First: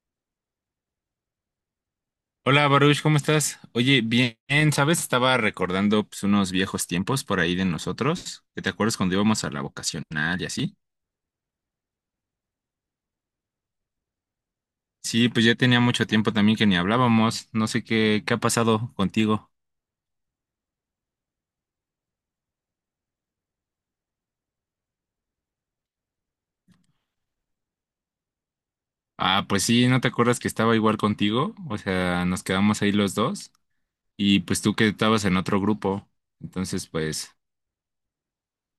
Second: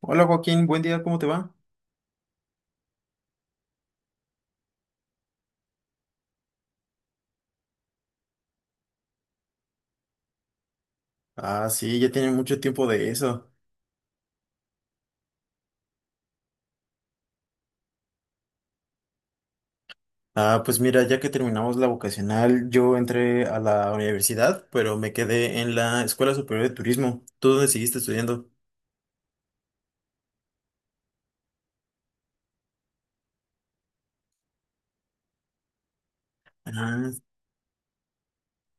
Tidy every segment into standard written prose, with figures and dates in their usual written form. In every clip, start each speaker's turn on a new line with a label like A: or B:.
A: Hola Joaquín, buen día, ¿cómo te va?
B: Hola Baruch, ¿cómo estás? Oye, bien, ¿sabes? Estaba recordando pues, unos viejos tiempos por ahí de nosotros, que te acuerdas cuando íbamos a la vocacional y así.
A: Ah, sí, ya tiene mucho tiempo de eso.
B: Sí, pues ya tenía mucho tiempo también que ni hablábamos, no sé qué, qué ha pasado contigo.
A: Ah, pues mira, ya que terminamos la vocacional, yo entré a la universidad, pero me quedé en la Escuela Superior de Turismo. ¿Tú dónde seguiste estudiando?
B: Ah, pues sí, ¿no te acuerdas que estaba igual contigo? O sea, nos quedamos ahí los dos y pues tú que estabas en otro grupo. Entonces,
A: Ah,
B: pues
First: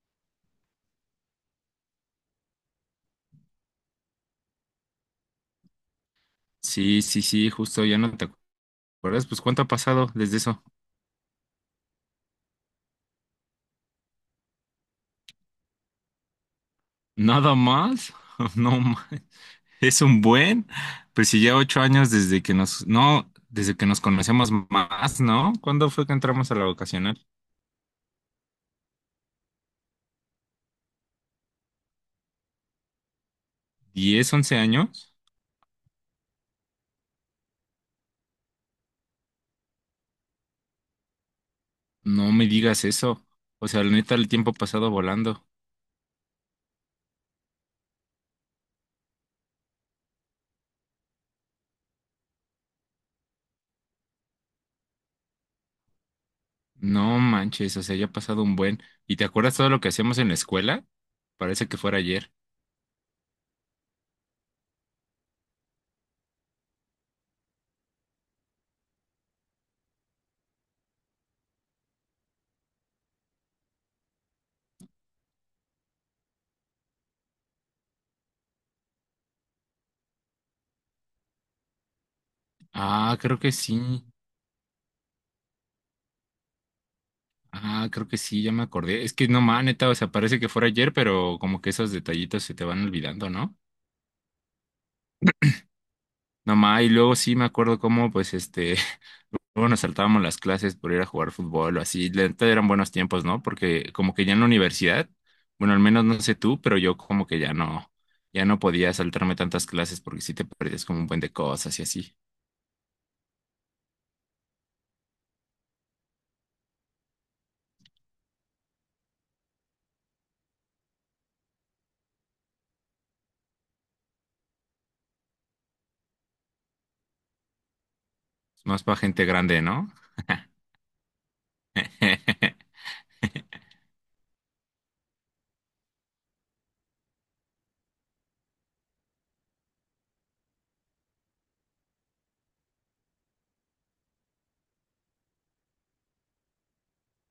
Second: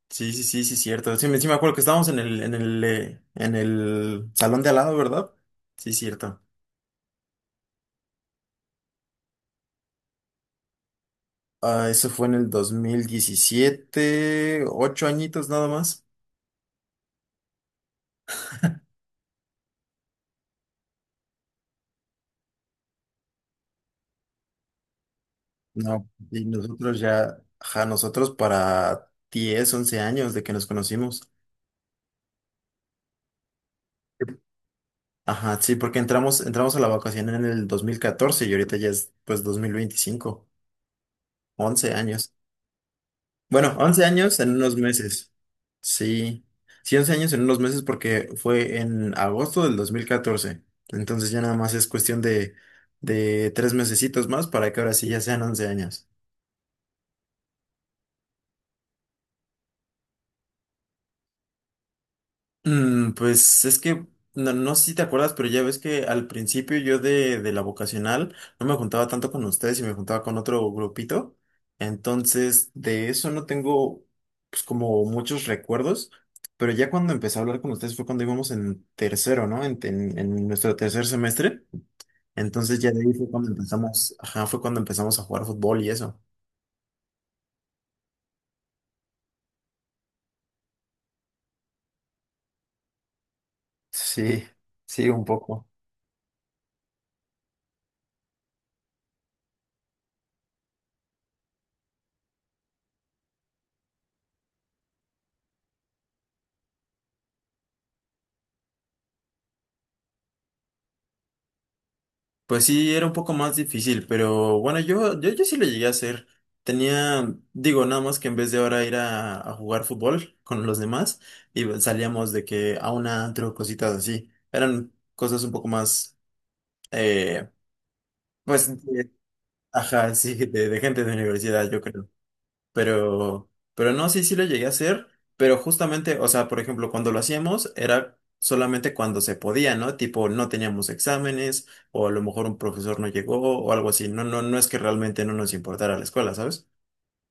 A: sí, sí, sí, sí, cierto. Sí, sí me acuerdo que estábamos en el salón de al lado, ¿verdad? Sí, cierto.
B: sí, justo ya no te acuerdas. Pues ¿cuánto ha pasado desde eso?
A: Ah, eso fue en el 2017, ocho añitos nada más.
B: ¿Nada más? No más. Es un buen, pues si ya 8 años desde que nos, no, desde que nos conocemos más, ¿no? ¿Cuándo fue
A: No,
B: que
A: y
B: entramos a la
A: nosotros
B: vocacional?
A: ya, ajá, nosotros para 10 11 años de que nos conocimos.
B: ¿10, 11 años?
A: Ajá, sí, porque entramos a la vacación en el 2014 y ahorita ya es pues 2025 11
B: No
A: años.
B: me digas eso. O
A: Bueno,
B: sea, la
A: 11
B: neta, el
A: años en
B: tiempo ha
A: unos
B: pasado
A: meses.
B: volando.
A: Sí, sí, 11 años en unos meses porque fue en agosto del 2014. Entonces ya nada más es cuestión de tres mesecitos más para que ahora sí ya sean 11 años.
B: No manches, o sea, ya ha pasado un buen. ¿Y te acuerdas todo lo que hacíamos en la escuela? Parece que fuera ayer.
A: Pues es que no, no sé si te acuerdas, pero ya ves que al principio yo de la vocacional no me juntaba tanto con ustedes y me juntaba con otro grupito. Entonces, de eso no tengo pues como muchos recuerdos, pero ya cuando empecé a hablar con ustedes fue cuando íbamos en tercero, ¿no? En nuestro tercer semestre. Entonces ya de ahí
B: Ah,
A: fue
B: creo
A: cuando
B: que sí.
A: empezamos, ajá, fue cuando empezamos a jugar fútbol y eso.
B: Ah, creo que sí, ya me acordé. Es que no ma, neta, o sea, parece que fuera ayer, pero como que esos detallitos se te van olvidando, ¿no?
A: Sí, sí, un poco.
B: No ma, y luego sí me acuerdo cómo, pues, bueno saltábamos las clases por ir a jugar fútbol o así. La neta eran buenos tiempos, ¿no? Porque como que ya en la universidad, bueno, al menos no sé tú, pero yo como que ya no, ya no podía saltarme tantas clases porque sí te perdías como un buen de cosas y así.
A: Pues sí, era un poco más difícil, pero bueno, yo sí lo llegué a hacer. Tenía, digo, nada más que en vez de ahora ir a jugar fútbol con los demás, y salíamos de que a un antro, cositas así. Eran cosas un poco más, eh,
B: Es más
A: pues,
B: para gente grande, ¿no?
A: ajá, sí, de gente de universidad, yo creo. Pero, no, sí, sí lo llegué a hacer, pero justamente, o sea, por ejemplo, cuando lo hacíamos era solamente cuando se podía, ¿no? Tipo, no teníamos exámenes, o a lo mejor un profesor no llegó, o algo así. No, no, no es que realmente no nos importara la escuela, ¿sabes?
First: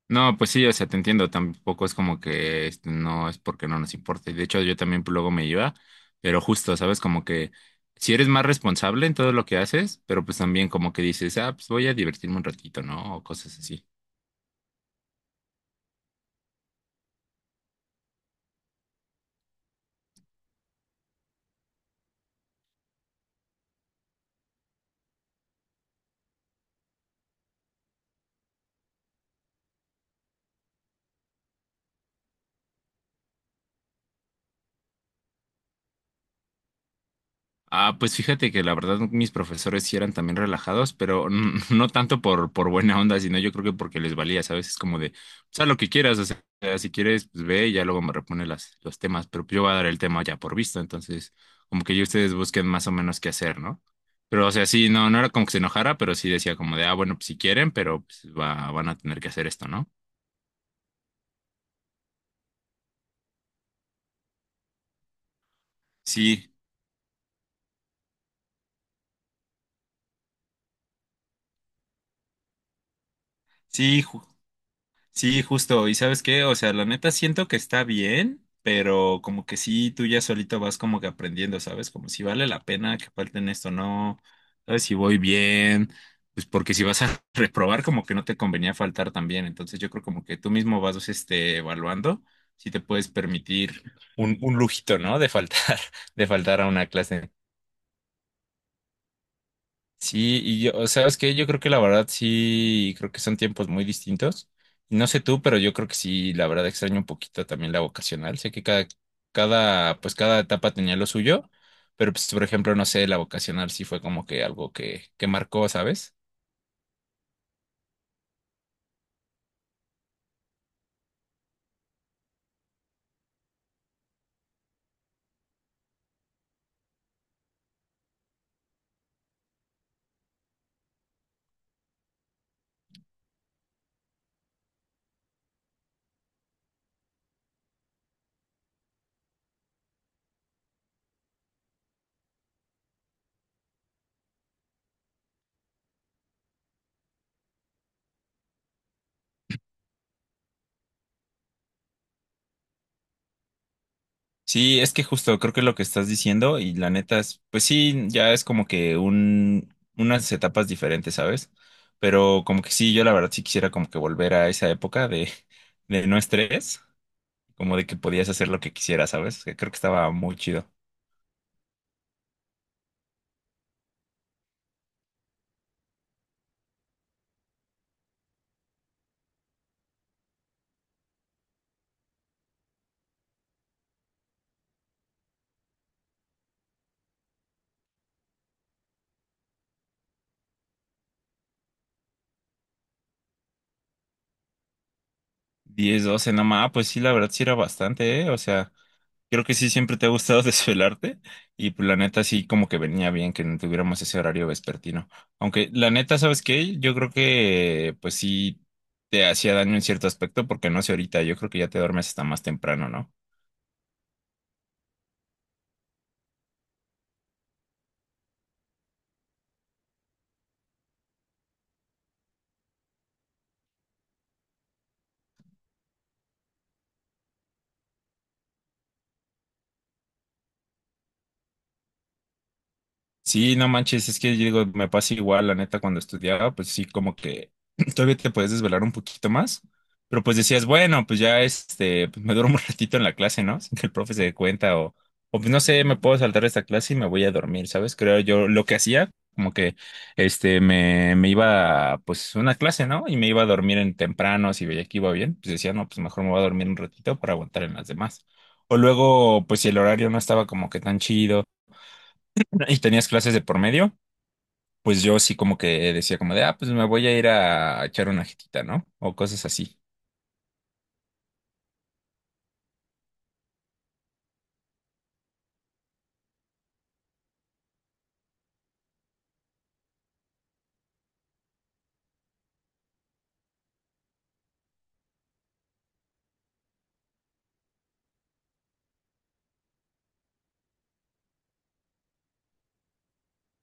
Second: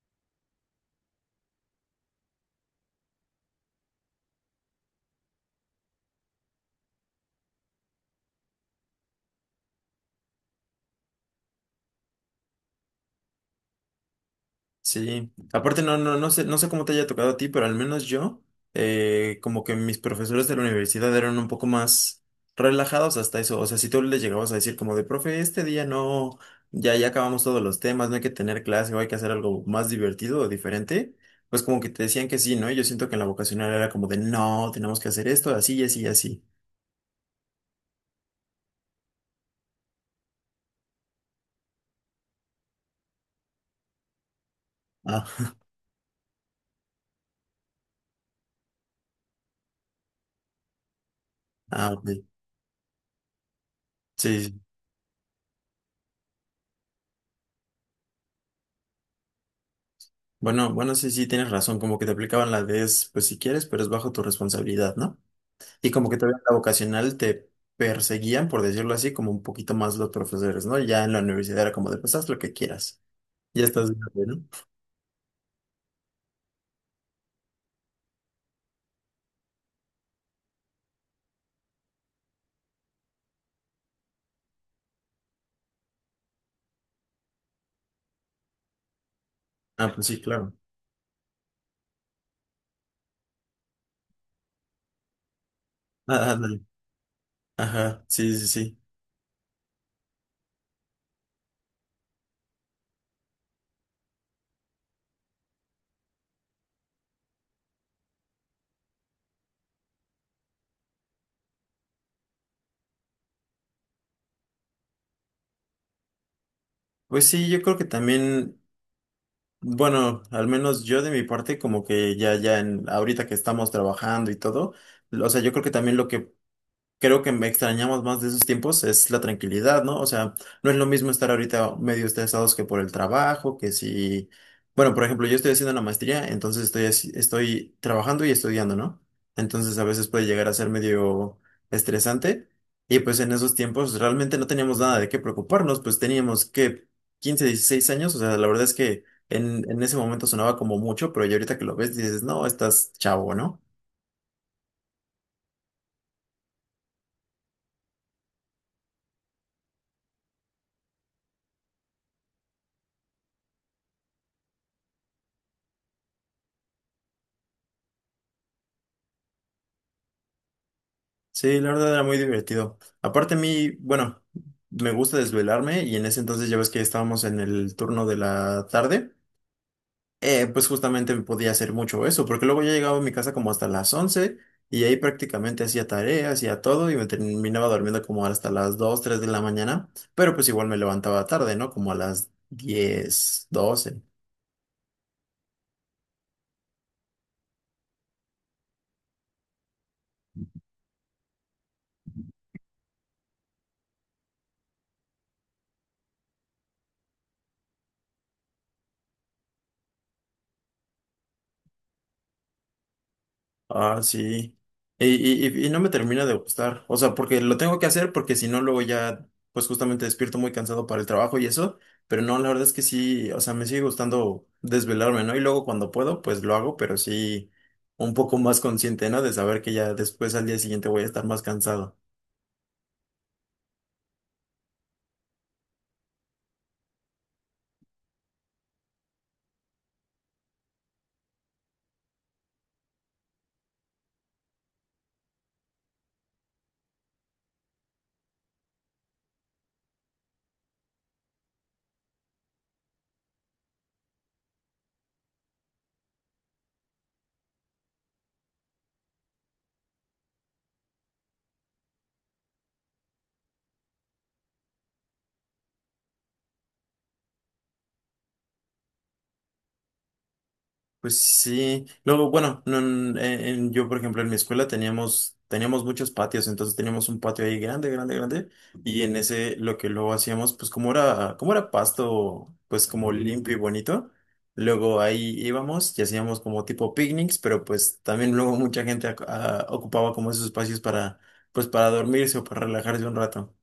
B: No, pues sí, o sea, te entiendo, tampoco es como que este, no es porque no nos importe. De hecho, yo también luego me iba, pero justo, ¿sabes? Como que si eres más responsable en todo lo que haces, pero pues también como que dices, ah, pues voy a divertirme un ratito, ¿no? O cosas así.
A: Sí, aparte no, no, no sé, no sé cómo te haya tocado a ti, pero al menos yo, como que mis profesores de la universidad eran un poco más relajados hasta eso. O sea, si tú les llegabas a decir como de, profe, este día no, ya, ya acabamos todos los temas, no hay que tener clase o hay que hacer algo más divertido o diferente, pues como que te decían que sí, ¿no? Y yo siento que en la vocacional era como de, no, tenemos que hacer esto, así y así y así.
B: Ah, pues fíjate que la verdad mis profesores sí eran también relajados, pero no tanto por buena onda, sino yo creo que porque les valía, ¿sabes? Es como de,
A: Ah,
B: pues haz lo que quieras, o sea, si quieres, pues ve y ya luego me repone las, los temas, pero yo voy a dar el tema ya por visto, entonces como
A: ah,
B: que ya
A: ok.
B: ustedes busquen más o menos qué hacer, ¿no?
A: Sí,
B: Pero o
A: sí.
B: sea, sí, no, no era como que se enojara, pero sí decía como de, ah, bueno, pues si quieren, pero pues va, van a tener que hacer esto, ¿no?
A: Bueno, bueno, sí, sí, tienes razón, como que te aplicaban la de, es, pues si quieres, pero es bajo tu responsabilidad, ¿no? Y como que todavía en
B: Sí,
A: la vocacional te perseguían, por decirlo así, como un poquito más los profesores, ¿no? Ya en la universidad era como de, pues haz lo que quieras. Ya estás
B: sí, ju-
A: grande, ¿no?
B: Sí, justo. ¿Y sabes qué? O sea, la neta siento que está bien, pero como que sí, tú ya solito vas como que aprendiendo, ¿sabes? Como si vale la pena que falten esto, no. ¿Sabes si voy bien? Pues porque si vas a reprobar, como que no te convenía faltar también. Entonces yo
A: Ah,
B: creo
A: pues sí,
B: como que tú
A: claro.
B: mismo vas, este, evaluando si te puedes permitir un lujito, ¿no? De faltar, de
A: Ah, ándale.
B: faltar a una clase.
A: Ajá, sí, sí, sí.
B: Sí, y yo, ¿sabes qué? Yo creo que la verdad sí, creo que son tiempos muy distintos. Y no sé tú, pero yo creo que sí, la verdad extraño un poquito también la vocacional. Sé que cada, pues cada etapa tenía lo suyo, pero pues, por ejemplo, no sé, la vocacional sí fue como que algo que marcó, ¿sabes?
A: Pues sí, yo creo que también, bueno, al menos yo de mi parte, como que ya, ya en, ahorita que estamos trabajando y todo, o sea, yo creo que también lo que creo que me extrañamos más de esos tiempos es la tranquilidad, ¿no? O sea, no es lo mismo estar ahorita medio estresados que por el trabajo, que si, bueno, por ejemplo, yo estoy haciendo la maestría, entonces estoy, así- estoy trabajando y estudiando, ¿no? Entonces a veces puede llegar a ser medio estresante y pues en esos tiempos realmente no teníamos nada de qué preocuparnos, pues teníamos que 15 16 años, o sea, la verdad es que en ese momento sonaba como mucho, pero ya ahorita que lo ves dices, no, estás chavo, ¿no?
B: Sí, es que justo creo que lo que estás diciendo y la neta es, pues sí, ya es como que un, unas etapas diferentes, ¿sabes? Pero como que sí, yo la verdad sí quisiera como que volver a esa época de no estrés como de que podías hacer lo que quisieras, ¿sabes? Que creo que estaba muy chido.
A: Sí, la verdad era muy divertido. Aparte a mí, bueno, me gusta desvelarme y en ese entonces ya ves que estábamos en el turno de la tarde, pues justamente me podía hacer mucho eso, porque luego ya llegaba a mi casa como hasta las 11 y ahí prácticamente hacía tareas, hacía todo y me terminaba durmiendo como hasta las 2, 3 de la mañana, pero pues igual me levantaba tarde, ¿no? Como a las 10, 12.
B: 10, 12, no más, pues sí, la verdad sí era bastante, ¿eh? O sea, creo que sí siempre te ha gustado desvelarte y pues la neta sí como que venía bien que no tuviéramos ese horario vespertino. Aunque la neta, ¿sabes qué? Yo creo que pues sí te hacía daño en cierto aspecto porque no sé ahorita, yo creo que ya te duermes hasta más temprano, ¿no?
A: Ah, sí. Y no me termina de gustar. O sea, porque lo tengo que hacer porque si no, luego ya, pues justamente despierto muy cansado para el trabajo y eso. Pero no, la verdad es que sí, o sea, me sigue gustando desvelarme, ¿no? Y luego cuando puedo, pues lo hago, pero sí un poco más consciente, ¿no? De saber que ya después al día siguiente voy a estar más cansado.
B: Sí, no manches, es que yo digo, me pasa igual, la neta, cuando estudiaba, pues sí, como que todavía te puedes desvelar un poquito más, pero pues decías, bueno, pues ya este, pues me duermo un ratito en la clase, ¿no? Sin que el profe se dé cuenta, o pues no sé, me puedo saltar esta clase y me voy a dormir, ¿sabes? Creo yo lo que hacía, como que este, me iba, a, pues, una clase, ¿no? Y me iba a dormir en temprano, si veía que iba bien, pues decía, no, pues mejor me voy a dormir un ratito para aguantar en las demás. O luego, pues si el horario no estaba como que tan chido y tenías clases de por medio pues yo sí como que decía como de, ah, pues me voy a ir a echar una jetita, ¿no? O cosas así.
A: Pues sí, luego, bueno, no, yo por ejemplo en mi escuela teníamos muchos patios, entonces teníamos un patio ahí grande, grande, grande, y en ese lo que luego hacíamos, pues como era pasto, pues como limpio y bonito, luego ahí íbamos y hacíamos como tipo picnics, pero pues también luego mucha gente ocupaba como esos espacios para, pues para dormirse o para relajarse un rato.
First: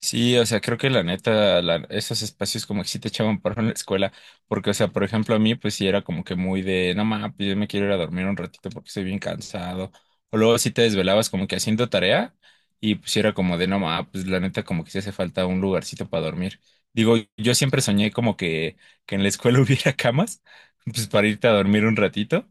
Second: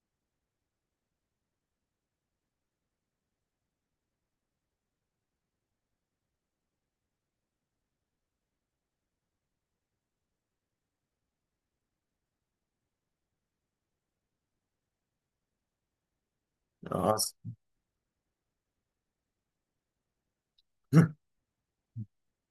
B: Sí, o sea, creo que la neta, esos espacios como que sí te echaban paro en la escuela, porque, o sea, por ejemplo, a mí, pues sí era como que muy de, no mames, pues, yo me quiero ir a dormir un ratito porque estoy bien cansado. O luego sí te desvelabas como que haciendo tarea y pues sí era como de, no mames, pues la neta como que sí hace falta un lugarcito para dormir. Digo, yo siempre soñé como que en la escuela hubiera camas, pues
A: No,
B: para irte a dormir un ratito,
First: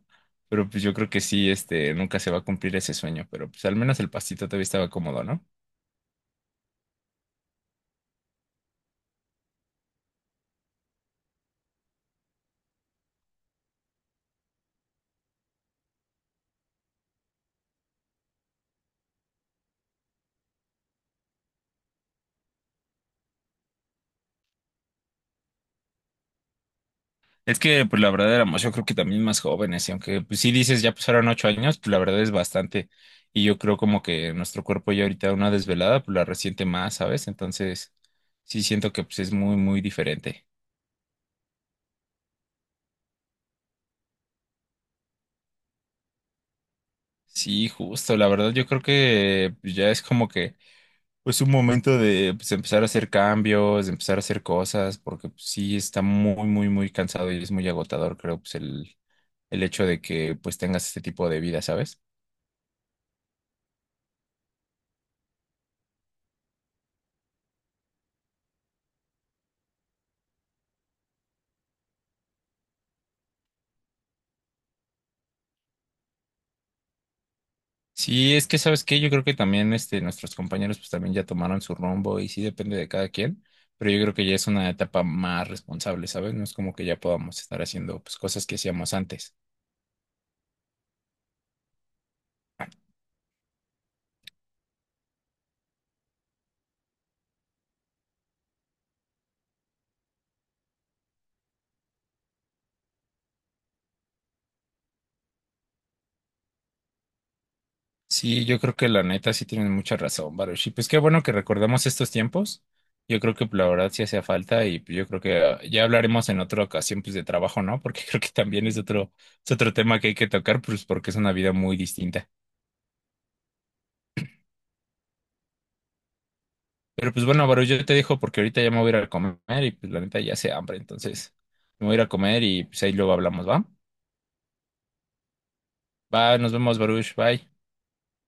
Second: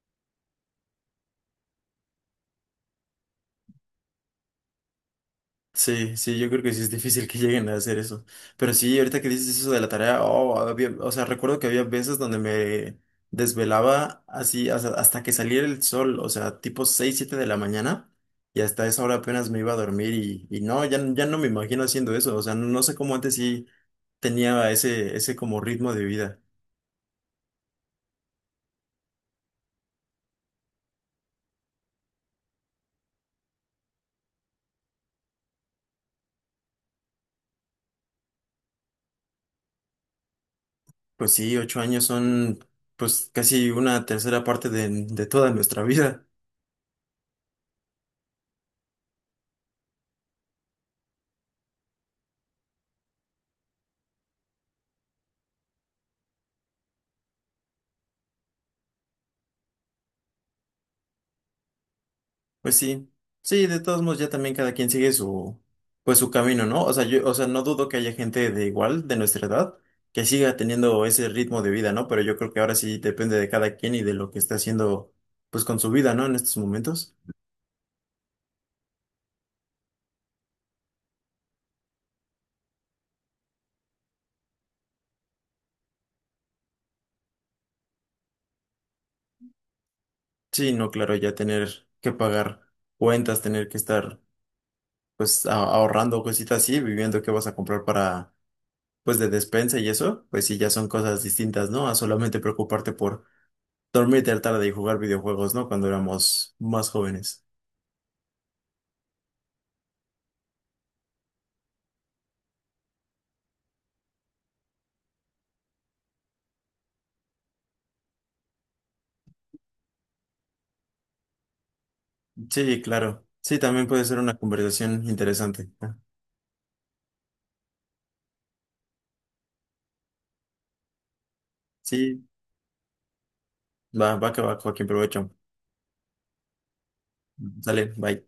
B: pero pues yo creo que sí, este, nunca se va a cumplir ese sueño, pero pues al menos el pastito todavía estaba cómodo, ¿no?
A: sí, sí, yo creo que sí es difícil que lleguen a hacer eso. Pero sí, ahorita que dices eso de la tarea, oh, o sea, recuerdo que había veces donde me desvelaba así hasta, hasta que saliera el sol, o sea, tipo 6, 7 de la mañana, y hasta esa hora apenas me iba a dormir y no, ya, ya no me imagino haciendo eso, o sea, no no sé cómo antes sí tenía ese, ese como ritmo de vida.
B: Es que, pues la verdad éramos, yo creo que también más jóvenes, y aunque pues sí dices, ya pasaron 8 años, pues la verdad es bastante. Y yo creo como que nuestro cuerpo ya ahorita una desvelada, pues la resiente más, ¿sabes? Entonces, sí siento que pues es muy, muy diferente.
A: Pues sí, 8 años son pues casi una tercera parte de toda nuestra vida.
B: Sí, justo, la verdad yo creo que pues, ya es como que pues un momento de pues empezar a hacer cambios, de empezar a hacer cosas, porque pues, sí está muy, muy, muy cansado y es muy agotador, creo, pues el hecho de que pues tengas este tipo de vida, ¿sabes?
A: Pues sí, sí, de todos modos ya también cada quien sigue su, pues su camino, ¿no? O sea, yo, o sea, no dudo que haya gente de igual, de nuestra edad, que siga teniendo ese ritmo de vida, ¿no? Pero yo creo que ahora sí depende de cada quien y de lo que está haciendo, pues con su vida, ¿no? En estos momentos.
B: Sí, es que sabes qué, yo creo que también este, nuestros compañeros pues también ya tomaron su rumbo y sí depende de cada quien, pero yo creo que ya es una etapa más responsable, ¿sabes? No es como que ya podamos estar haciendo pues cosas que hacíamos antes.
A: Sí, no, claro, ya tener que pagar cuentas, tener que estar, pues, ahorrando cositas así, viviendo qué vas a comprar para, pues, de despensa y eso, pues sí, ya son cosas distintas, ¿no? A solamente preocuparte por dormir tarde y jugar videojuegos, ¿no? Cuando éramos más jóvenes.
B: Sí, yo creo que la neta sí tienen mucha razón, Baruch. Y pues qué bueno que recordamos estos tiempos. Yo creo que pues, la verdad sí hacía falta y pues, yo creo que ah, ya hablaremos en otra ocasión pues de trabajo, ¿no? Porque creo que también es otro tema que hay que tocar pues porque es una vida muy distinta.
A: Sí, claro. Sí, también puede ser una conversación interesante. ¿No?
B: Pero pues bueno, Baru, yo te dejo porque ahorita ya me voy a ir a comer y pues la neta ya hace hambre, entonces me voy a ir a
A: Sí,
B: comer y pues ahí luego hablamos, ¿va?
A: va, va que va, Joaquín, provecho.
B: Va, nos vemos, Baruch, bye.
A: Sale, bye.